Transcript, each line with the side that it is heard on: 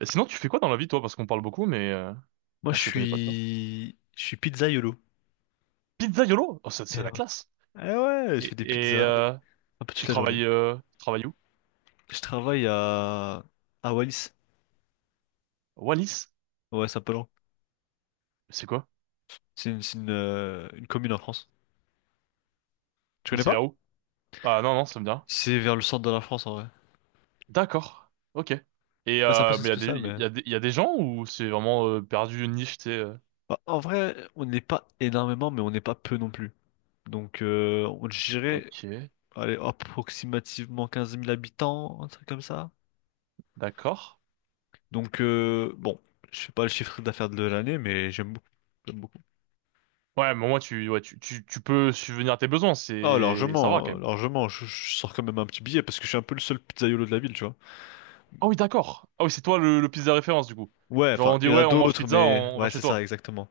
right: Et sinon, tu fais quoi dans la vie, toi? Parce qu'on parle beaucoup, mais
left: Moi,
right: on
left: je
right: se connaît pas, tu vois.
left: suis, je suis pizzaïolo.
right: Pizzaiolo? Oh, c'est
left: Eh
right: la
left: ouais.
right: classe.
left: Eh ouais, je
right: Et,
left: fais des
right: et,
left: pizzas
right: euh,
left: un peu toute la journée.
right: tu travailles où?
left: Je travaille à Wallis.
right: Wallis?
left: Ouais, Saint-Palan.
right: C'est quoi?
left: C'est une commune en France. Tu
right: Mais
left: connais
right: c'est vers
left: pas?
right: où? Ah non, non, ça me dit rien.
left: C'est vers le centre de la France en vrai.
right: D'accord. Ok.
left: Ouais, c'est un peu
right: Mais
left: spécial, mais.
right: il y a des gens ou c'est vraiment perdu une niche, tu sais.
left: Bah, en vrai, on n'est pas énormément, mais on n'est pas peu non plus. Donc, on dirait,
right: Ok.
left: allez, approximativement 15 000 habitants, un truc comme ça.
right: D'accord.
left: Donc, bon, je sais pas le chiffre d'affaires de l'année, mais j'aime beaucoup. J'aime beaucoup.
right: Ouais, mais au moins tu, ouais, tu peux subvenir à tes besoins,
left: Oh,
right: ça va quand
left: largement,
right: même.
left: largement. Je sors quand même un petit billet parce que je suis un peu le seul pizzaïolo de la ville, tu vois.
right: Ah oui, d'accord. Ah oui, c'est toi le pizza référence du coup.
left: Ouais,
right: Genre
left: enfin,
right: on dit
left: il y en a
right: ouais, on mange
left: d'autres,
right: pizza,
left: mais.
right: on va
left: Ouais,
right: chez
left: c'est ça,
right: toi.
left: exactement.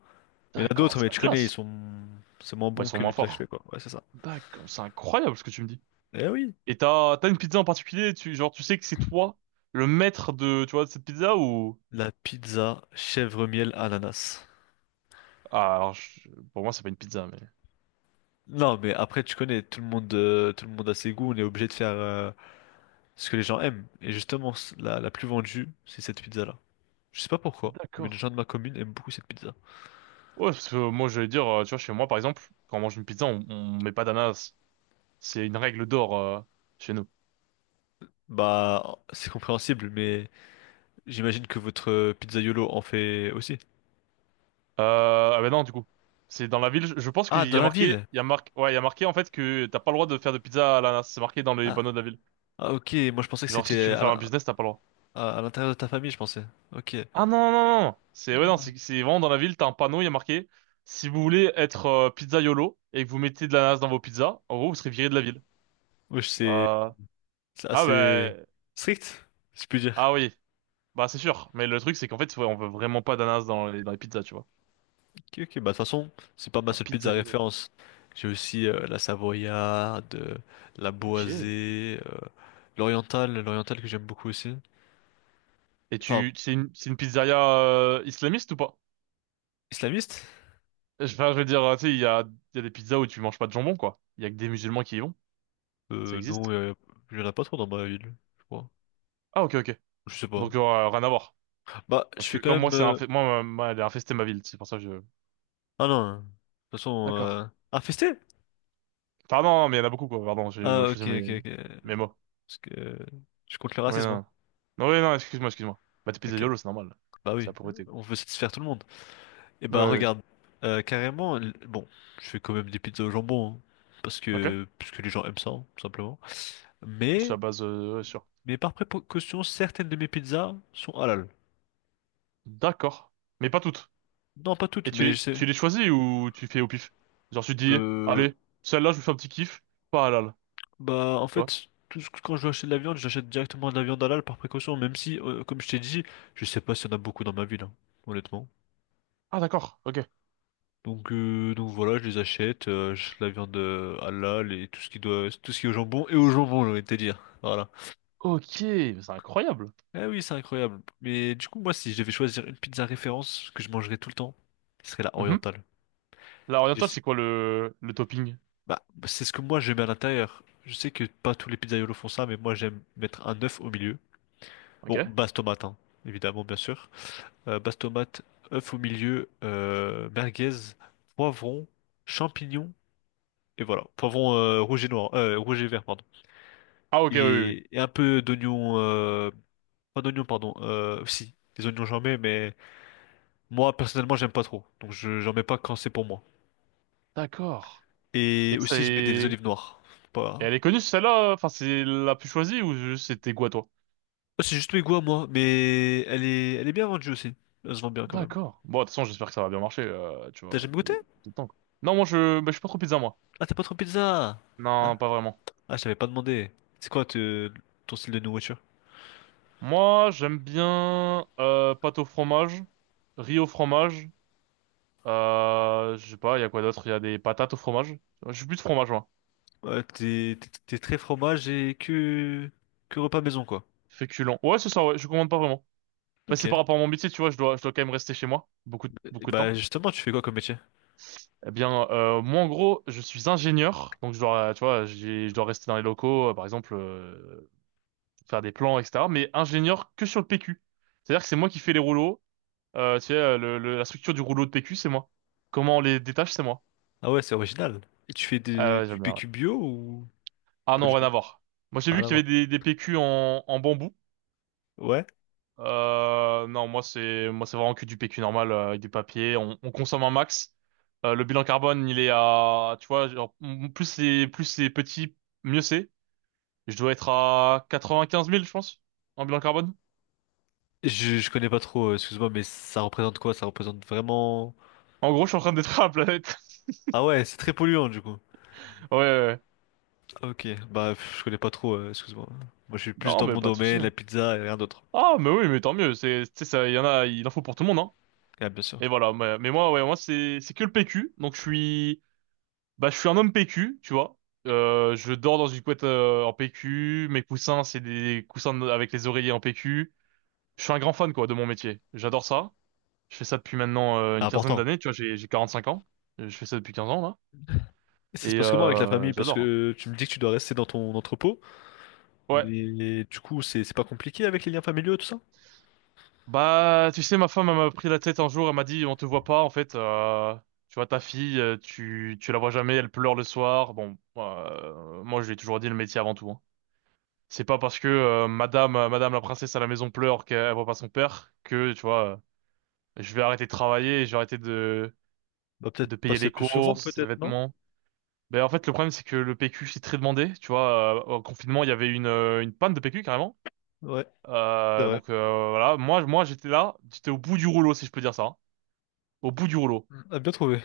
left: Il y en a
right: D'accord,
left: d'autres,
right: c'est
left: mais
right: la
left: tu connais, ils
right: classe.
left: sont. C'est moins
right: Bah, ils
left: bon
right: sont
left: que
right: moins
left: les pizzas que je fais,
right: forts.
left: quoi. Ouais, c'est ça.
right: D'accord, c'est incroyable ce que tu me dis.
left: Eh oui.
right: Et t'as une pizza en particulier, tu sais que c'est toi le maître de tu vois de cette pizza ou
left: La pizza chèvre miel ananas.
right: ah alors je- pour moi c'est pas une pizza mais
left: Non, mais après, tu connais, tout le monde a ses goûts, on est obligé de faire ce que les gens aiment. Et justement, la plus vendue, c'est cette pizza-là. Je sais pas pourquoi, mais
right: d'accord.
left: les gens de ma commune aiment beaucoup cette pizza.
right: Ouais parce que moi j'allais dire tu vois chez moi par exemple quand on mange une pizza on met pas d'ananas, c'est une règle d'or chez nous.
left: Bah, c'est compréhensible, mais. J'imagine que votre pizzaiolo en fait aussi.
right: Ah ben non du coup c'est dans la ville, je pense
left: Ah,
right: qu'il
left: dans
right: y a
left: la
right: marqué
left: ville!
right: il y a marqué en fait que t'as pas le droit de faire de pizza à l'ananas, c'est marqué dans les
left: Ah,
right: panneaux de la ville,
left: ah, ok, moi je pensais que
right: genre si tu
left: c'était
right: veux faire un business t'as pas le droit.
left: à l'intérieur de ta famille, je pensais. Ok.
right: Ah non, non, non, non. C'est ouais, non, c'est vraiment dans la ville, t'as un panneau, il y a marqué si vous voulez être pizzaiolo et que vous mettez de l'ananas dans vos pizzas, en gros, vous serez viré de la ville.
left: Wesh, c'est
right: Euh,
left: c'est
right: Ah
left: assez
right: ben
left: strict, si je puis dire.
right: ah oui, bah c'est sûr. Mais le truc c'est qu'en fait, ouais, on veut vraiment pas d'ananas dans les pizzas, tu vois.
left: Ok, ok, bah de toute façon, c'est pas ma
right: T'as un
left: seule pizza
right: pizzaiolo quoi.
left: référence. J'ai aussi la savoyarde, la
right: Ok. Et
left: boisée, l'orientale que j'aime beaucoup aussi. Enfin,
right: tu c'est une pizzeria islamiste ou pas?
left: islamiste?
right: Je veux dire, tu sais, il y a des pizzas où tu manges pas de jambon quoi. Il y a que des musulmans qui y vont. Ça
left: Non,
right: existe.
left: il y en a pas trop dans ma ville, je crois.
right: Ah ok, ok.
left: Je sais pas.
right: Donc rien à voir.
left: Bah, je
right: Parce que
left: suis quand
right: comme moi
left: même.
right: c'est infesté, moi elle est infestée ma ville, c'est pour ça que je
left: Ah non, hein. de toute façon...
right: D'accord.
left: Euh... Ah,
right: Enfin, non, non, mais il y en a beaucoup, quoi. Pardon, j'ai
left: ah,
right: mal
left: ok,
right: choisi
left: ok, ok.
right: mes mots.
left: Parce que je suis contre le
right: Oui,
left: racisme, hein.
right: non. Non, oui, non, excuse-moi, excuse-moi. Bah, t'es
left: Ok,
right: pizzaïolo, c'est normal.
left: bah
right: C'est
left: oui,
right: la pauvreté.
left: on veut satisfaire tout le monde. Et
right: Oui,
left: bah
right: oui, oui.
left: regarde, carrément, bon, je fais quand même des pizzas au jambon, hein, parce
right: Ok.
left: que, parce que les gens aiment ça, hein, tout simplement.
right: C'est la
left: Mais,
right: base, ouais, sûr.
left: mais par précaution, certaines de mes pizzas sont halal.
right: D'accord. Mais pas toutes.
left: Non, pas
right: Et
left: toutes, mais je sais.
right: tu les choisis ou tu fais au pif? Genre, tu te dis,
left: Euh,
right: allez, celle-là, je vous fais un petit kiff. Pas halal.
left: bah en
right: Tu vois?
left: fait, quand je veux acheter de la viande, j'achète directement de la viande halal par précaution, même si, comme je t'ai dit, je sais pas s'il y en a beaucoup dans ma ville, hein, honnêtement.
right: Ah, d'accord. Ok.
left: Donc, voilà, j'achète la viande halal et tout ce qui est au jambon et au jambon, j'ai envie de te dire. Voilà.
right: Ok. Mais c'est incroyable.
left: Ah oui, c'est incroyable. Mais du coup, moi, si je devais choisir une pizza référence que je mangerais tout le temps, ce serait la
right: Mhm.
left: orientale.
right: La
left: Je
right: orientale,
left: sais-
right: c'est quoi le topping?
left: Bah, c'est ce que moi je mets à l'intérieur. Je sais que pas tous les pizzaiolos font ça, mais moi j'aime mettre un œuf au milieu. Bon,
right: Ok.
left: base tomate, hein, évidemment, bien sûr. Base tomate, œuf au milieu, merguez, poivron, champignons et voilà. Poivron rouge et noir, rouge et vert, pardon.
right: Ah, ok, oui, oui, oui.
left: Et un peu d'oignons, pas d'oignons, pardon, si, des oignons j'en mets, mais moi personnellement j'aime pas trop, donc j'en mets pas quand c'est pour moi.
right: D'accord. Et
left: Et aussi je mets des
right: c'est,
left: olives noires,
right: et
left: pas.
right: elle est connue celle-là, enfin c'est la plus choisie ou juste c'était quoi toi?
left: Oh, c'est juste mes goûts à moi, mais elle est bien vendue aussi, elle se vend bien quand même.
right: D'accord. Bon, de toute façon, j'espère que ça va bien marcher, tu
left: T'as
right: vois,
left: jamais goûté?
right: tout le temps, quoi. Non, bah, je suis pas trop pizza moi.
left: Ah t'es pas trop pizza! Ah,
right: Non, pas vraiment.
left: ah, je t'avais pas demandé, c'est quoi ton style de nourriture?
right: Moi, j'aime bien pâte au fromage, riz au fromage. Je sais pas, il y a quoi d'autre? Il y a des patates au fromage. Je suis plus de fromage, moi.
left: Ouais, t'es très fromage et que repas maison quoi.
right: Féculent. Ouais, c'est ça, ouais, je commande pas vraiment. Bah,
left: Ok.
right: c'est par rapport à mon métier, tu vois, je dois quand même rester chez moi beaucoup,
left: Et
right: beaucoup de
left: bah
right: temps.
left: justement tu fais quoi comme métier?
right: Eh bien, moi, en gros, je suis ingénieur, donc je dois, tu vois, je dois rester dans les locaux, par exemple, faire des plans, etc. Mais ingénieur que sur le PQ. C'est-à-dire que c'est moi qui fais les rouleaux. Tu sais, la structure du rouleau de PQ, c'est moi. Comment on les détache, c'est moi.
left: Ah ouais, c'est original. Et tu fais
right: Ah ouais,
left: du
right: j'aime bien, ouais.
left: PQ bio ou
right: Ah
left: pas
right: non,
left: du
right: rien
left: tout?
right: à voir. Moi, j'ai vu
left: Rien à
right: qu'il y avait
left: voir.
right: des PQ en bambou.
left: Ouais.
right: Non, moi, c'est vraiment que du PQ normal, avec du papier. On consomme un max. Le bilan carbone, il est à, tu vois, genre, plus plus c'est petit, mieux c'est. Je dois être à 95 000, je pense, en bilan carbone.
left: Je connais pas trop, excuse-moi, mais ça représente quoi? Ça représente vraiment.
right: En gros, je suis en train de détruire la planète.
left: Ah ouais, c'est très polluant du coup.
right: Ouais, ouais, ouais.
left: Ah, ok, bah pff, je connais pas trop, excuse-moi. Moi je suis plus
right: Non,
left: dans
right: mais
left: mon
right: pas de souci,
left: domaine, la
right: hein.
left: pizza et rien d'autre.
right: Ah, mais oui, mais tant mieux. C'est, tu sais, ça, il y en a, il en faut pour tout le monde, hein.
left: Ah bien sûr.
right: Et voilà. Mais, moi, c'est que le PQ. Donc, je suis, bah, je suis un homme PQ, tu vois. Je dors dans une couette en PQ. Mes coussins, c'est des coussins avec les oreillers en PQ. Je suis un grand fan, quoi, de mon métier. J'adore ça. Je fais ça depuis maintenant
left: C'est
right: une 15aine
left: important.
right: d'années. Tu vois, j'ai 45 ans. Je fais ça depuis 15 ans, là.
left: Et ça se
right: Et
left: passe comment avec la famille? Parce
right: j'adore, hein.
left: que tu me dis que tu dois rester dans ton entrepôt,
right: Ouais.
left: mais du coup c'est pas compliqué avec les liens familiaux tout ça?
right: Bah, tu sais, ma femme, elle m'a pris la tête un jour, elle m'a dit, on te voit pas, en fait, tu vois, ta fille, tu la vois jamais, elle pleure le soir. Bon, moi, je lui ai toujours dit le métier avant tout, hein. C'est pas parce que madame la princesse à la maison pleure qu'elle voit pas son père que, tu vois, je vais arrêter de travailler, et je vais arrêter
left: Bah peut-être
right: de payer
left: passer
right: les
left: plus souvent,
right: courses, les
left: peut-être, non?
right: vêtements. Ben, en fait, le problème, c'est que le PQ, c'est très demandé, tu vois, au confinement, il y avait une panne de PQ, carrément.
left: Ouais, c'est vrai.
right: Donc, voilà, moi, j'étais là, j'étais au bout du rouleau, si je peux dire ça, hein. Au bout du rouleau.
left: Mm. Ah, bien trouvé.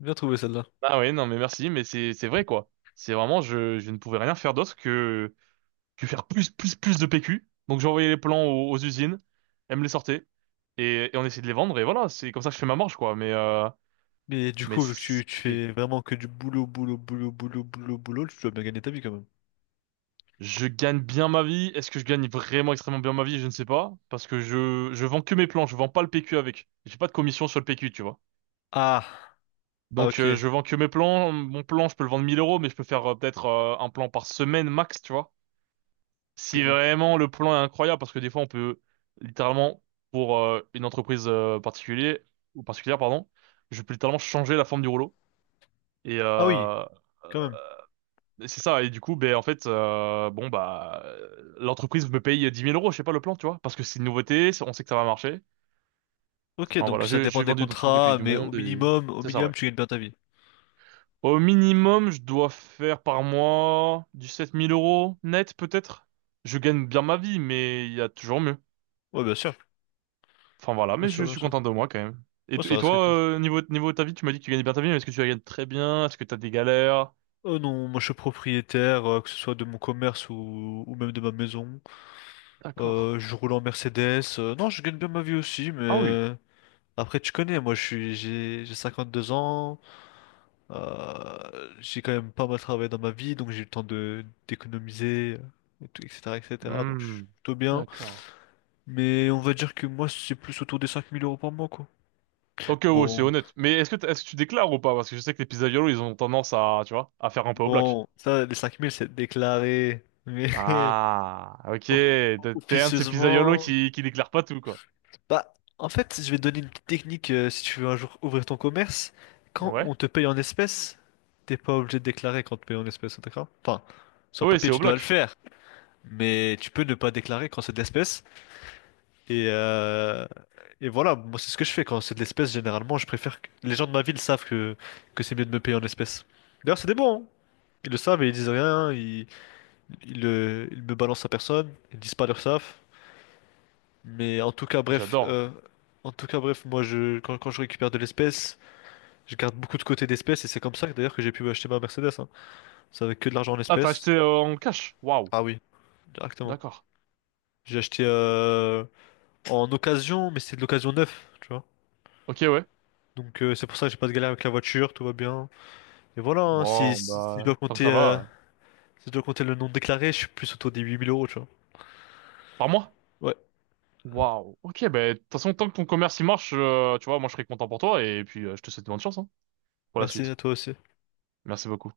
left: Bien trouvé celle-là.
right: Ah ouais, non, mais merci, mais c'est vrai quoi. C'est vraiment, je ne pouvais rien faire d'autre que faire plus plus de PQ. Donc j'envoyais les plans aux usines, elles me les sortaient et on essayait de les vendre et voilà, c'est comme ça que je fais ma marge quoi.
left: Mais du
right: Mais
left: coup, vu
right: c'est
left: que tu,
right: c'est
left: tu
right: compliqué.
left: fais vraiment que du boulot, boulot, boulot, boulot, boulot, boulot, tu dois bien gagner ta vie quand même.
right: Je gagne bien ma vie. Est-ce que je gagne vraiment extrêmement bien ma vie? Je ne sais pas parce que je vends que mes plans. Je vends pas le PQ avec. J'ai pas de commission sur le PQ, tu vois.
left: Ah, ah
right: Donc
left: ok.
right: je vends que mes plans. Mon plan, je peux le vendre 1 000 euros, mais je peux faire peut-être un plan par semaine max, tu vois. Si
left: Ok.
right: vraiment le plan est incroyable, parce que des fois on peut littéralement, pour une entreprise particulière, ou particulière, pardon, je peux littéralement changer la forme du rouleau. Et
left: Ah oui, quand même.
right: euh, c'est ça, et du coup, ben en fait, l'entreprise me paye 10 000 euros, je sais pas le plan, tu vois, parce que c'est une nouveauté, on sait que ça va marcher.
left: Ok,
right: Enfin
left: donc
right: voilà,
left: ça dépend
right: j'ai
left: des
right: vendu dans tous les pays
left: contrats,
right: du
left: mais
right: monde et
left: au
right: c'est ça,
left: minimum,
right: ouais.
left: tu gagnes bien ta vie.
right: Au minimum, je dois faire par mois du 7 000 euros net peut-être. Je gagne bien ma vie, mais il y a toujours mieux.
left: Ouais, bien sûr,
right: Enfin voilà,
left: bien
right: mais
left: sûr,
right: je
left: bien
right: suis
left: sûr.
right: content de moi quand même. Et,
left: Ouais, ça
right: et
left: reste
right: toi,
left: quelque chose.
right: niveau de ta vie, tu m'as dit que tu gagnais bien ta vie, mais est-ce que tu la gagnes très bien? Est-ce que t'as des galères?
left: Oh non, moi je suis propriétaire, que ce soit de mon commerce ou même de ma maison.
right: D'accord.
left: Je roule en Mercedes. Non, je gagne bien ma vie aussi,
right: Ah oui.
left: mais. Après, tu connais, moi, j'ai 52 ans. J'ai quand même pas mal travaillé dans ma vie, donc j'ai eu le temps de d'économiser, et tout, etc., etc. Donc, je suis
right: Hmm.
left: plutôt bien.
right: D'accord.
left: Mais on va dire que moi, c'est plus autour des 5 000 euros par mois, quoi.
right: Ok, ouais, c'est
left: Bon,
right: honnête. Mais est-ce que, est-ce que tu déclares ou pas? Parce que je sais que les pizzaiolos, ils ont tendance à, tu vois, à faire un peu au black.
left: bon, ça, les 5 000 c'est déclaré. Mais
right: Ah, ok.
left: of-
right: T'es un de ces pizzaiolos
left: officieusement.
right: qui déclare pas tout, quoi.
left: Bah, en fait, je vais te donner une petite technique, si tu veux un jour ouvrir ton commerce. Quand
right: Ouais.
left: on te paye en espèces, t'es pas obligé de déclarer quand on te paye en espèces, d'accord? Enfin, sur le
right: Oui,
left: papier,
right: c'est au
left: tu dois le
right: bloc.
left: faire, mais tu peux ne pas déclarer quand c'est de l'espèce. Et, euh, et, voilà, moi, c'est ce que je fais quand c'est de l'espèce. Généralement, je préfère que les gens de ma ville savent que, c'est mieux de me payer en espèces. D'ailleurs, c'est des bons, hein. Ils le savent et ils disent rien, ils me balancent à personne, ils disent pas leur savent. Mais en tout cas, bref,
right: J'adore.
left: moi, quand je récupère de l'espèce, je garde beaucoup de côté d'espèces et c'est comme ça que d'ailleurs que j'ai pu acheter ma Mercedes. Hein. C'est avec que de l'argent en
right: Ah, t'as acheté
left: espèces.
right: en cash? Waouh.
left: Ah oui, directement.
right: D'accord.
left: J'ai acheté en occasion, mais c'est de l'occasion neuf, tu vois.
right: Ok, ouais.
left: Donc c'est pour ça que j'ai pas de galère avec la voiture, tout va bien. Et voilà, hein,
right: Bon, bah, tant que ça va,
left: si je dois compter le non déclaré, je suis plus autour des 8 000 euros, tu vois.
right: par mois?
left: Ouais,
right: Waouh. Ok, ben, de toute façon, tant que ton commerce il marche, tu vois, moi je serai content pour toi et puis je te souhaite bonne chance hein, pour la
left: merci à
right: suite.
left: toi aussi.
right: Merci beaucoup.